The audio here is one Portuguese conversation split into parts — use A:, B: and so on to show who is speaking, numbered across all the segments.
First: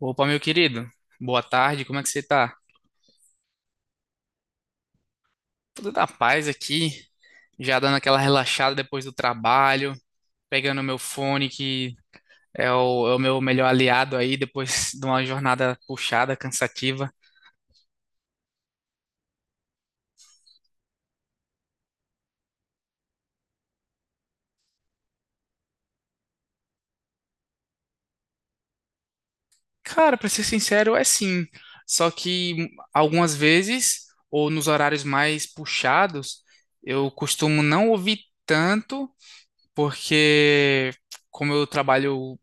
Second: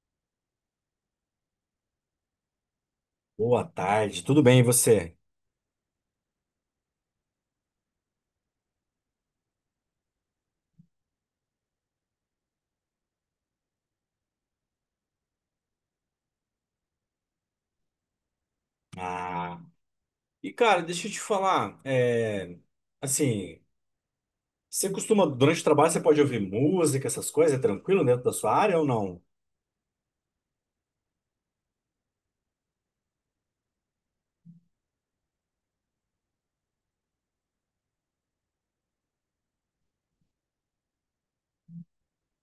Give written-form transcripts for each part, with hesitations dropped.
A: Opa, meu querido. Boa tarde, como é que você tá?
B: Boa tarde, tudo bem e você?
A: Tudo na paz aqui, já dando aquela relaxada depois do trabalho, pegando meu fone, que é o meu melhor aliado aí, depois de uma jornada puxada, cansativa.
B: Ah, e cara, deixa eu te falar, assim, você costuma, durante o trabalho, você pode ouvir música, essas coisas, é tranquilo dentro da sua área ou não?
A: Cara, pra ser sincero, é sim. Só que algumas vezes, ou nos horários mais puxados, eu costumo não ouvir tanto, porque como eu trabalho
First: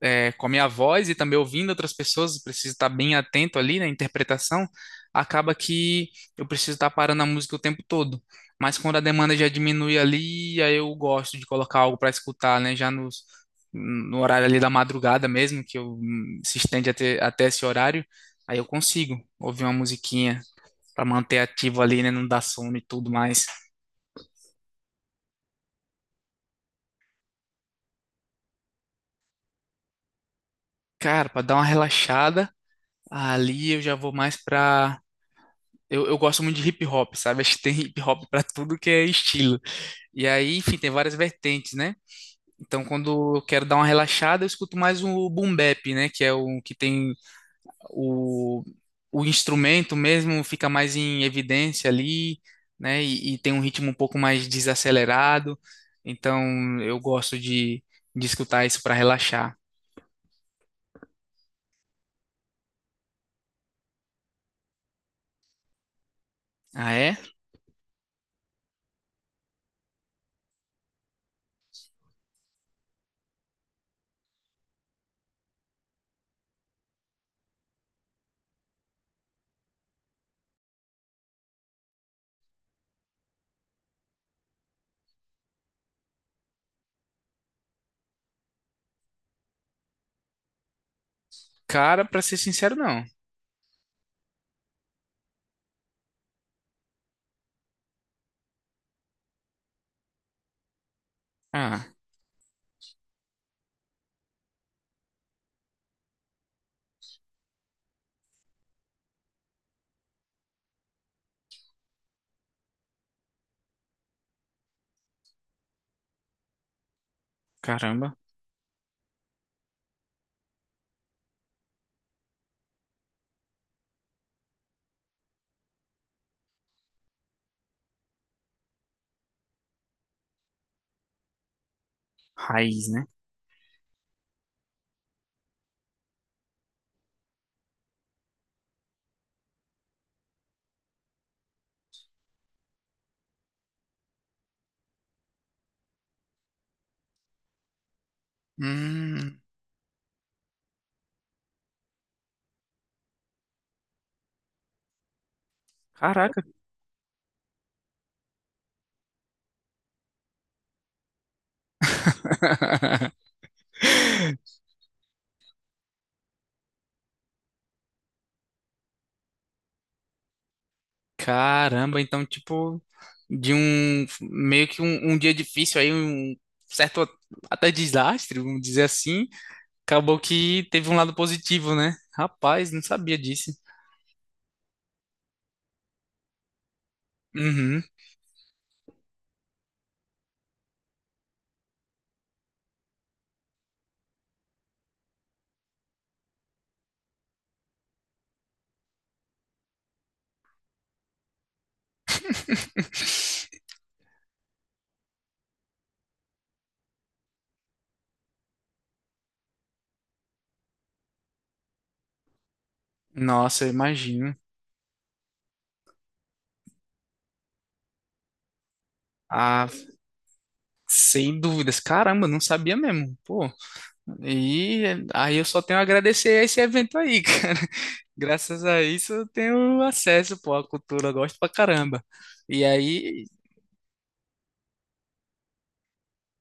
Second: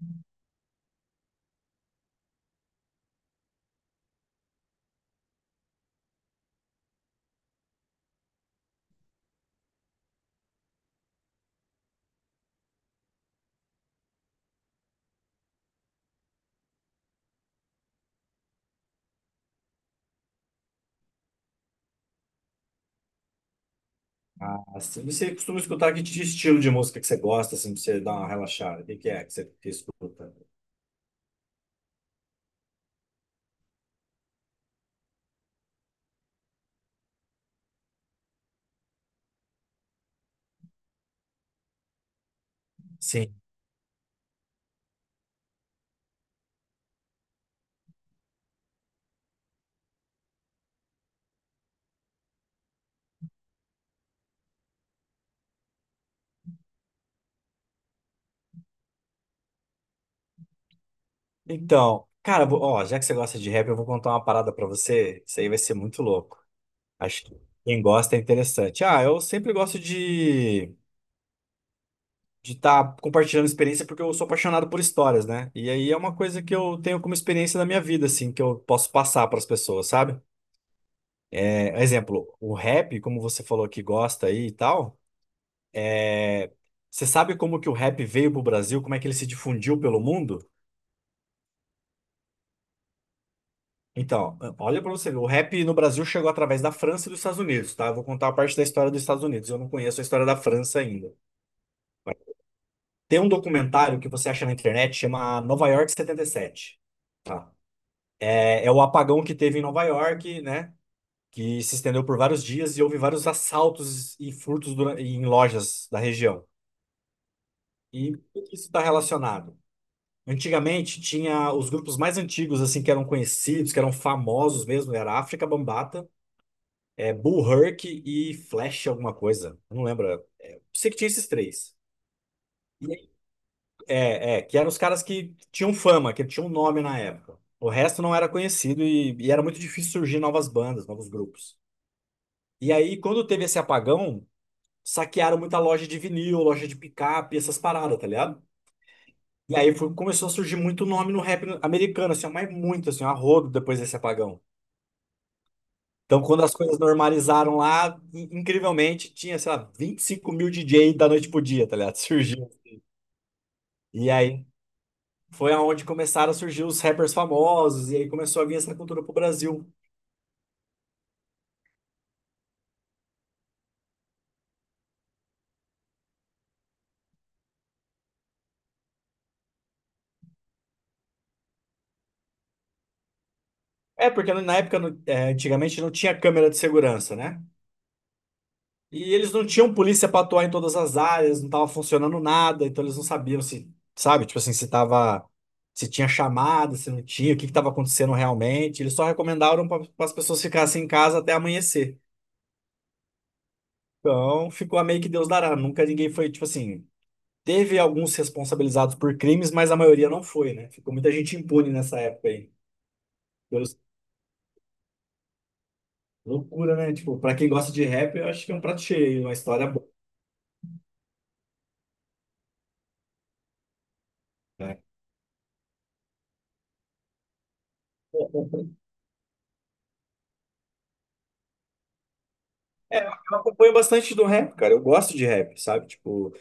A: é, com a minha voz e também ouvindo outras pessoas, preciso estar bem atento ali na interpretação, acaba que eu preciso estar parando a música o tempo todo. Mas quando a demanda já diminui ali, aí eu gosto de colocar algo para escutar, né? No horário ali da madrugada mesmo, que eu, se estende até esse horário, aí eu consigo ouvir uma musiquinha para manter ativo ali, né? Não dar sono e tudo mais.
B: Ah, assim, você costuma escutar que tipo de estilo de música que você gosta, assim, pra você dar uma relaxada? O que que é que você que escuta?
A: Cara, para dar uma relaxada, ali eu já vou mais para eu gosto muito de hip hop, sabe? Acho que tem hip hop pra tudo que é estilo. E aí, enfim, tem várias vertentes, né? Então,
B: Sim.
A: quando eu quero dar uma relaxada, eu escuto mais o boom bap, né? Que é o que tem o, o instrumento mesmo fica mais em evidência ali, né? E tem um ritmo um pouco mais desacelerado. Então, de escutar isso pra relaxar.
B: Então, cara, ó, já que você gosta de rap, eu vou contar uma parada pra você, isso aí vai ser muito louco.
A: Ah, é?
B: Acho que quem gosta é interessante. Ah, eu sempre gosto de estar compartilhando experiência, porque eu sou apaixonado por histórias, né? E aí é uma coisa que eu tenho como experiência da minha vida, assim, que eu posso passar para as pessoas, sabe? É, exemplo, o rap, como você falou que gosta aí e tal, é, você sabe como que o rap veio pro Brasil, como é que ele se difundiu pelo mundo?
A: Cara, pra ser sincero, não.
B: Então, olha para você ver, o rap no Brasil chegou através da França e dos Estados Unidos, tá? Eu vou contar a parte da história dos Estados Unidos, eu não conheço a história da França ainda.
A: Ah,
B: Tem um documentário que você acha na internet, chama Nova York 77, tá? É, é o apagão que teve em Nova York, né? Que se estendeu por vários dias e houve vários assaltos e furtos em lojas da região.
A: caramba.
B: E por que isso está relacionado? Antigamente tinha os grupos mais antigos, assim, que eram conhecidos, que eram famosos mesmo, era África Bambata, é, Bull Herc e Flash alguma coisa. Eu não lembro. É, sei que tinha esses três.
A: Raiz,
B: E
A: né?
B: aí- que eram os caras que tinham fama, que tinham nome na época. O resto não era conhecido e era muito difícil surgir novas bandas, novos grupos. E aí, quando teve esse apagão, saquearam muita loja de vinil, loja de picape, essas paradas, tá ligado?
A: Hum,
B: Começou a surgir muito nome no rap americano, assim, ó, mas muito, assim, ó, a rodo depois desse apagão. Então,
A: caraca.
B: quando as coisas normalizaram lá, incrivelmente, tinha, sei lá, 25 mil DJ da noite pro dia, tá ligado? Surgiu. E aí foi aonde começaram a surgir os rappers famosos, e aí começou a vir essa cultura pro Brasil.
A: Caramba, então, tipo, de um meio que um dia difícil aí, um certo até desastre, vamos dizer assim, acabou que teve um lado positivo, né? Rapaz, não sabia disso.
B: É, porque na época, antigamente, não tinha câmera de segurança, né?
A: Uhum.
B: E eles não tinham polícia para atuar em todas as áreas, não tava funcionando nada, então eles não sabiam se, sabe, tipo assim, se tava, se tinha chamada, se não tinha, o que que tava acontecendo realmente. Eles só recomendaram para as pessoas ficassem em casa até amanhecer. Então, ficou a meio que Deus dará. Nunca ninguém foi, tipo assim, teve alguns responsabilizados por crimes, mas a maioria não foi, né? Ficou muita gente impune nessa época aí.
A: Nossa, eu
B: Deus-
A: imagino.
B: Loucura, né? Tipo, para quem gosta de rap, eu acho que é um prato cheio, uma história
A: Ah,
B: boa,
A: sem dúvidas. Caramba, não sabia mesmo. Pô,
B: né?
A: e aí eu só tenho a agradecer a esse evento aí, cara. Graças a isso eu tenho acesso, pô, à cultura, eu gosto pra caramba. E
B: É, eu
A: aí,
B: acompanho bastante do rap, cara. Eu gosto de rap, sabe? Tipo,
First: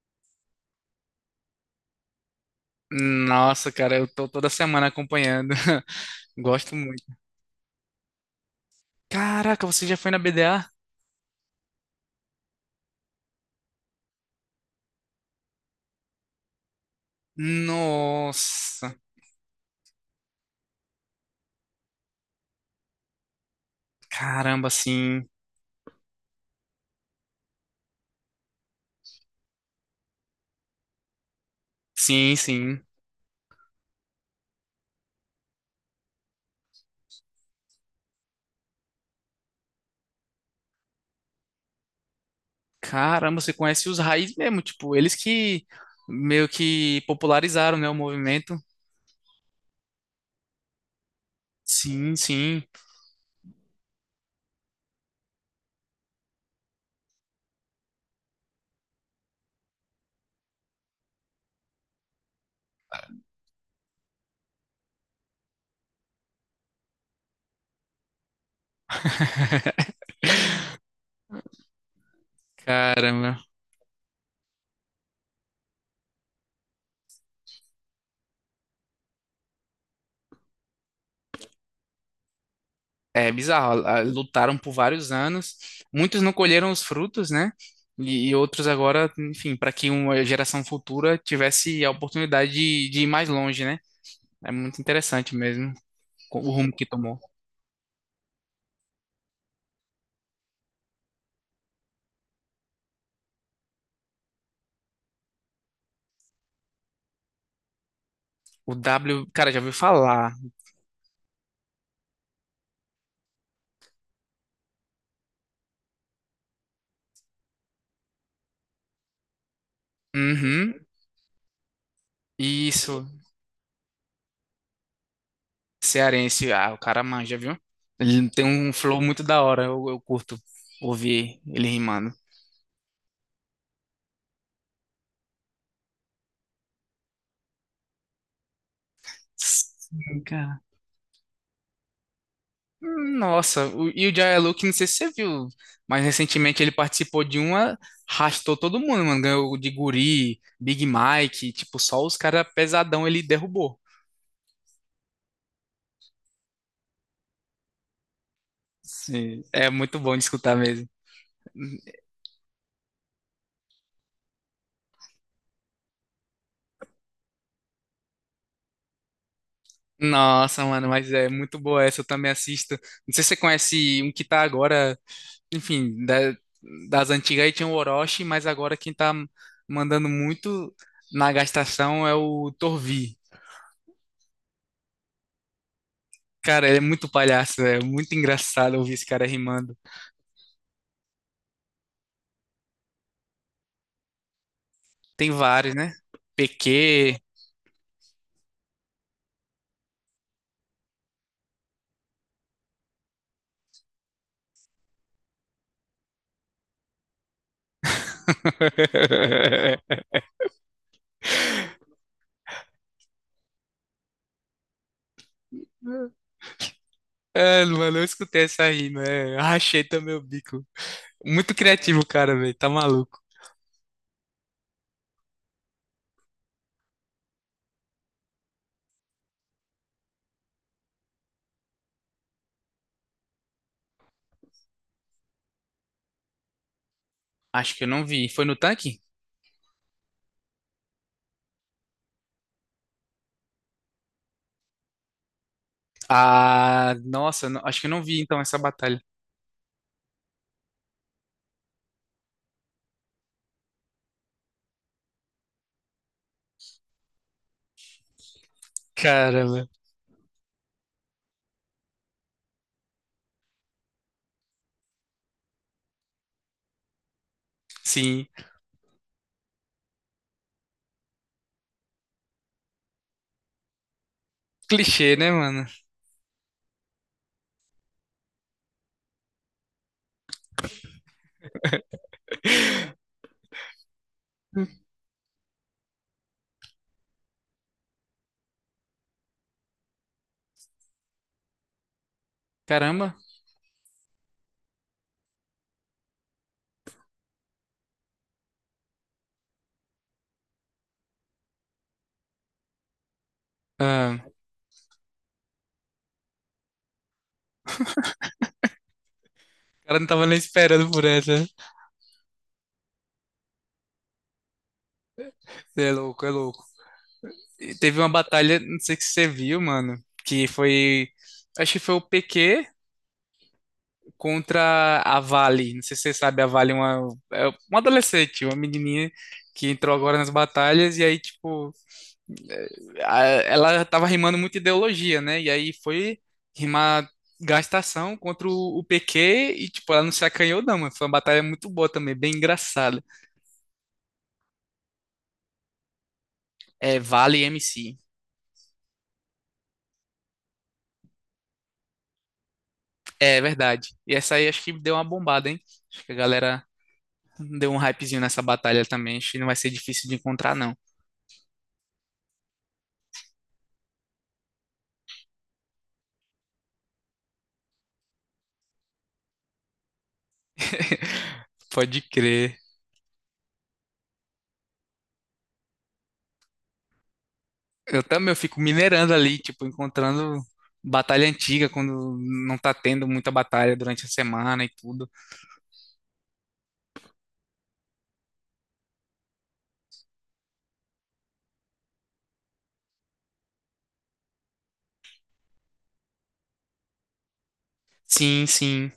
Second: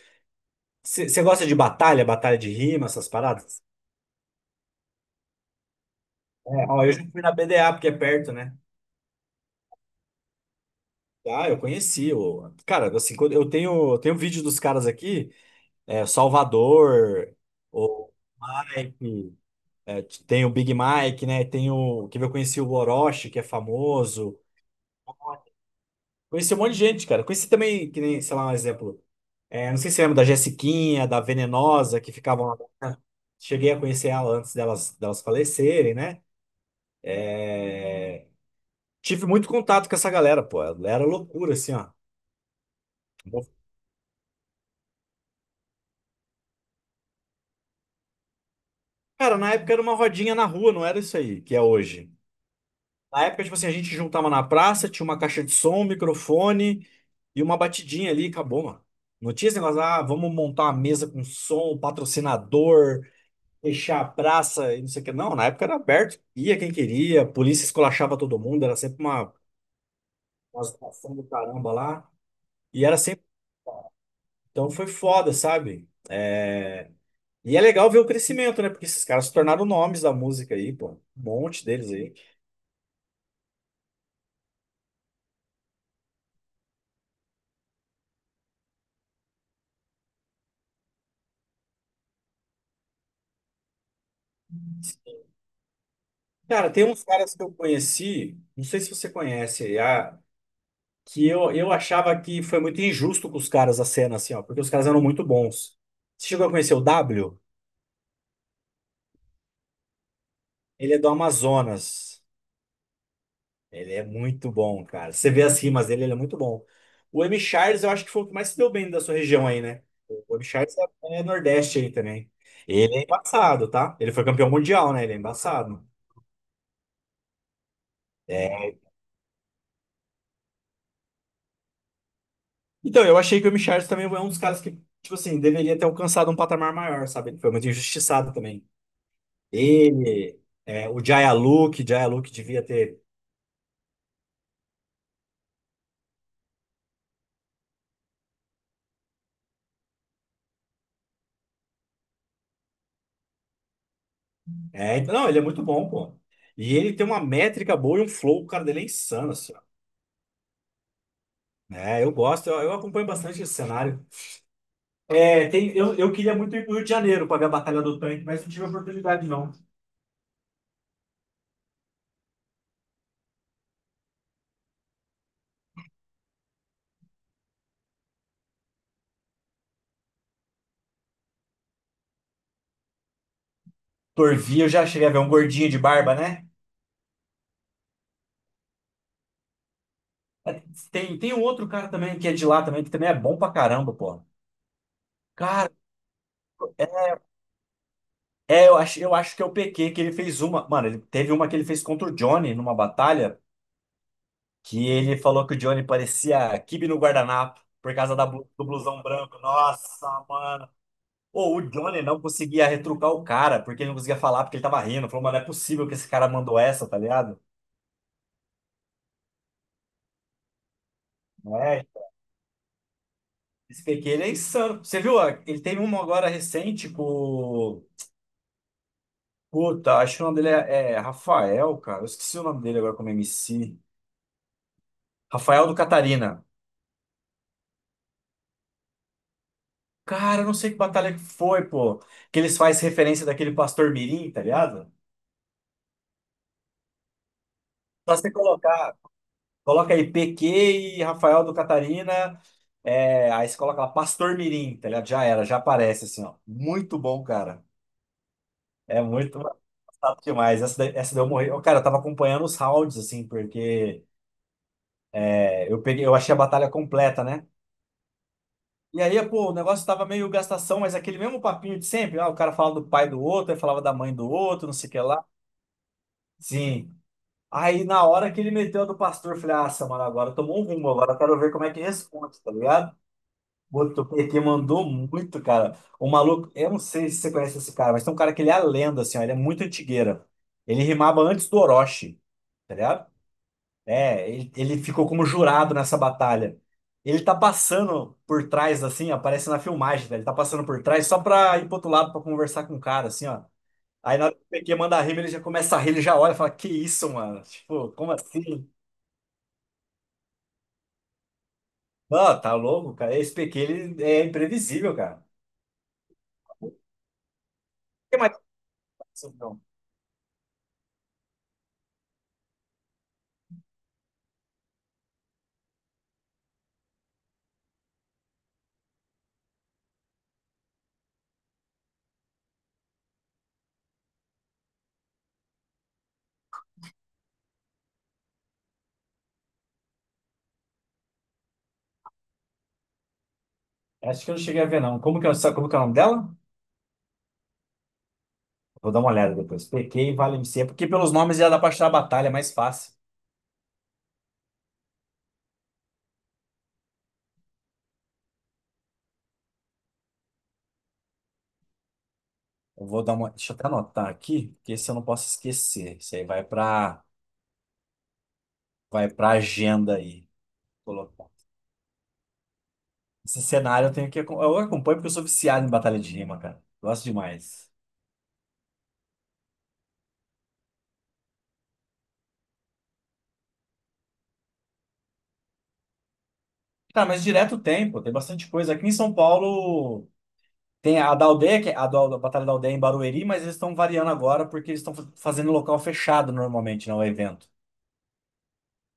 B: você gosta de batalha, batalha de rima, essas paradas?
A: nossa, cara, eu tô toda semana acompanhando.
B: É,
A: Gosto
B: ó, eu
A: muito.
B: já fui na BDA, porque é perto, né?
A: Caraca, você já foi na BDA?
B: Ah, eu conheci. O... Cara, assim, eu tenho vídeo dos caras aqui, é, Salvador, o
A: Nossa,
B: Mike, é, tem o Big Mike, né? Tem o que eu conheci o Orochi, que é famoso.
A: caramba, sim.
B: Conheci um monte de gente, cara. Conheci também, que nem, sei lá, um exemplo. É, não sei se você lembra da Jessiquinha, da Venenosa, que
A: Sim,
B: ficavam lá,
A: sim.
B: né? Cheguei a conhecer ela antes delas falecerem, né? É, tive muito contato com essa galera, pô. Era loucura, assim, ó.
A: Caramba, você conhece os raízes mesmo, tipo, eles que meio que popularizaram, né, o movimento.
B: Cara, na época era uma rodinha na rua, não era isso aí que é hoje.
A: Sim, sim.
B: Na época, tipo assim, a gente juntava na praça, tinha uma caixa de som, um microfone e uma batidinha ali, e acabou, mano. Não tinha esse negócio, ah, vamos montar uma mesa com som, patrocinador, fechar a praça e não sei o que. Não, na época era aberto, ia quem queria, a polícia esculachava todo mundo, era sempre uma situação do caramba lá. E era sempre.
A: Caramba.
B: Então foi foda, sabe? É, e é legal ver o crescimento, né? Porque esses caras se tornaram nomes da música aí, pô. Um monte deles aí.
A: É bizarro, a- lutaram por vários anos, muitos não colheram os frutos, né? E outros agora, enfim, para que uma geração futura tivesse a oportunidade de ir mais longe, né? É muito interessante mesmo co- o
B: Cara,
A: rumo que
B: tem uns
A: tomou.
B: caras que eu conheci, não sei se você conhece, que eu achava que foi muito injusto com os caras a cena, assim, ó, porque os caras eram muito bons. Você chegou a conhecer o W?
A: O W, cara, já ouviu falar.
B: Ele é do Amazonas. Ele é muito bom, cara. Você vê as rimas dele, ele é muito bom. O M. Charles, eu acho que foi o que mais se deu bem da sua região aí, né? O M. Charles
A: Uhum,
B: é, é Nordeste aí também. Ele é
A: isso,
B: embaçado, tá? Ele foi campeão mundial, né? Ele é embaçado.
A: cearense, ah, o cara manja, viu? Ele tem um
B: É.
A: flow muito da hora, eu curto ouvir ele rimando.
B: Então, eu achei que o M. Charles também é um dos caras que, tipo assim, deveria ter alcançado um patamar maior, sabe? Ele foi muito injustiçado também.
A: Sim,
B: Ele,
A: cara.
B: é, o Jaya Luke, Jaya Luke devia ter.
A: Nossa, o- e o Jaya Luke, não sei se você viu, mas recentemente ele participou de uma, arrastou todo mundo, mano. Ganhou de Guri, Big Mike, tipo, só os caras pesadão ele derrubou.
B: É, então, não, ele é muito bom, pô. E ele tem uma métrica boa e um flow, o cara dele é insano,
A: Sim,
B: assim.
A: é muito bom de escutar mesmo.
B: É, eu gosto, eu acompanho bastante esse cenário. É, tem, eu queria muito ir pro Rio de Janeiro pra ver a Batalha do Tanque, mas não tive a oportunidade, não.
A: Nossa, mano, mas é muito boa essa, eu também assisto. Não sei se você conhece um que tá agora, enfim, da- das antigas aí tinha o Orochi, mas agora quem tá mandando muito na gastação é o Torvi.
B: Torvi, eu já cheguei a ver um gordinho de barba, né?
A: Cara, ele é muito palhaço, é muito engraçado ouvir esse cara rimando.
B: É, tem um outro cara também que é de lá também, que também é bom pra caramba, pô.
A: Tem
B: Cara,
A: vários, né? PQ.
B: é, eu acho que é o PQ que ele fez uma. Mano, ele teve uma que ele fez contra o Johnny numa batalha, que ele falou que o Johnny parecia quibe no guardanapo por causa da do blusão branco. Nossa, pô, o Johnny não conseguia retrucar o cara, porque ele não conseguia falar, porque ele tava rindo. Falou, mas não é possível que esse cara mandou essa, tá ligado?
A: É, mano, eu escutei essa rima, é. Rachei também o bico. Muito
B: Não é?
A: criativo, o cara, velho. Tá maluco.
B: Esse PQ, ele é insano. Você viu? Ó, ele teve uma agora recente com. Puta, acho que o nome dele é, é Rafael, cara. Eu esqueci o nome dele agora como MC. Rafael do Catarina.
A: Acho que eu não vi. Foi no tanque?
B: Cara, eu não sei que batalha que foi, pô. Que eles fazem referência daquele pastor Mirim, tá ligado?
A: Ah, nossa, não- acho que eu não
B: Só
A: vi
B: você
A: então essa
B: colocar.
A: batalha.
B: Coloca aí PQ e Rafael do Catarina. É, aí você coloca lá Pastor Mirim, tá ligado? Já era, já aparece assim, ó. Muito bom, cara. É muito
A: Caramba.
B: engraçado demais. Essa, essa deu morrer. Ô, cara, eu tava acompanhando os rounds, assim, porque é, eu achei a batalha completa, né?
A: Sim.
B: E aí, pô, o negócio tava meio gastação, mas aquele mesmo papinho de sempre. Ah, o cara falava do pai do outro, aí falava da mãe do outro, não sei o que
A: Clichê,
B: lá.
A: né, mano?
B: Sim. Aí, na hora que ele meteu a do pastor, eu falei, ah, mano, agora tomou um rumo, agora eu quero ver como é que responde, tá ligado? Botou PT, mandou muito, cara. O maluco, eu não sei se você conhece esse cara, mas tem um cara que ele é a lenda, assim, ó, ele é muito antigueira. Ele rimava antes do Orochi, tá ligado?
A: Caramba.
B: É, ele ficou como jurado nessa batalha. Ele tá passando por trás, assim, aparece na filmagem, velho. Ele tá passando por trás só pra ir pro outro lado pra conversar com o cara, assim, ó. Aí
A: Ah,
B: na hora que o PQ manda a rima, ele já começa a rir, ele já olha e fala: Que isso, mano? Tipo, como assim?
A: o cara não tava nem esperando por essa.
B: Não, tá louco, cara. Esse PQ, ele é imprevisível, cara. O
A: Você é louco, é louco. E teve uma
B: que mais?
A: batalha, não sei se você viu, mano, que foi. Acho que foi o PQ contra a Vale. Não sei se você sabe, a Vale é uma adolescente, uma menininha que entrou agora nas batalhas e aí, tipo, eh, a- ela tava rimando muito ideologia, né? E aí foi rimar gastação contra o PQ e, tipo, ela não se acanhou, não, mano. Foi uma batalha muito boa também, bem engraçada.
B: Acho que eu não cheguei a ver, não. Como que, sabe como que é o nome dela?
A: É, Vale MC.
B: Vou dar uma olhada depois. PK e Valencia, porque pelos nomes já dá pra achar a batalha mais fácil.
A: É verdade. E essa aí acho que deu uma bombada, hein? Acho que a galera deu um hypezinho nessa batalha também, acho que não vai ser difícil de encontrar, não.
B: Eu vou dar uma. Deixa eu até anotar aqui, porque esse eu não posso esquecer. Isso aí vai pra agenda aí. Colocar.
A: Pode crer.
B: Esse cenário eu tenho que. Eu acompanho porque eu sou viciado em batalha de rima, cara. Gosto demais.
A: Eu também, eu fico minerando ali, tipo, encontrando batalha antiga quando não tá tendo muita batalha durante a semana e tudo.
B: Tá, mas direto tem, pô. Tem bastante coisa. Aqui em São Paulo tem a da aldeia, que é a Batalha da Aldeia em Barueri, mas eles estão variando agora porque eles estão fazendo em local fechado normalmente, não é evento.
A: Sim, sim,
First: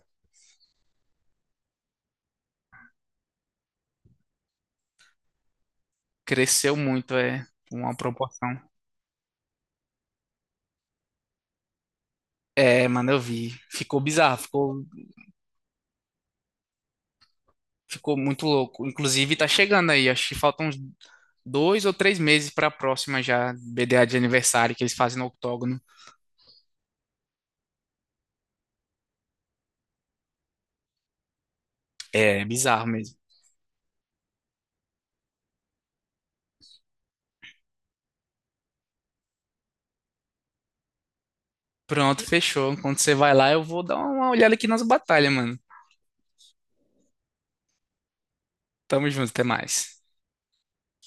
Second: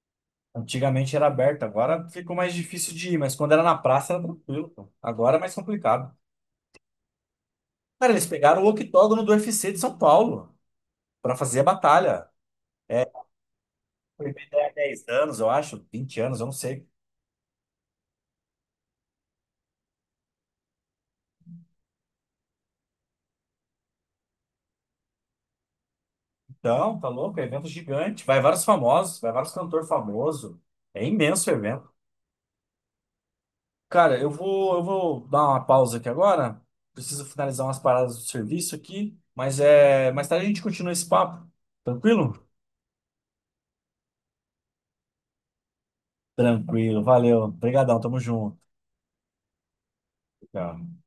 B: Antigamente era aberto, agora ficou mais difícil de ir, mas quando era na praça era tranquilo, pô. Agora é mais complicado.
A: cresceu muito, é uma
B: Cara, eles pegaram o
A: proporção.
B: octógono do UFC de São Paulo para fazer a batalha.
A: É, mano, eu vi. Ficou
B: Foi
A: bizarro,
B: evento há
A: ficou,
B: 10 anos, eu acho, 20 anos, eu não sei.
A: ficou muito louco. Inclusive, tá chegando aí, acho que faltam uns dois ou três meses pra próxima já, BDA de aniversário que eles fazem no octógono.
B: Então, tá louco, é evento gigante. Vai vários famosos, vai vários cantores famosos. É imenso o evento.
A: É bizarro mesmo.
B: Cara, eu vou dar uma pausa aqui agora. Preciso finalizar umas paradas do serviço aqui, mas é, mais tarde a gente continua esse papo.
A: Pronto,
B: Tranquilo?
A: fechou. Quando você vai lá, eu vou dar uma olhada aqui nas batalhas, mano.
B: Tranquilo, valeu. Obrigadão, tamo junto.
A: Tamo junto, até mais.
B: Tchau.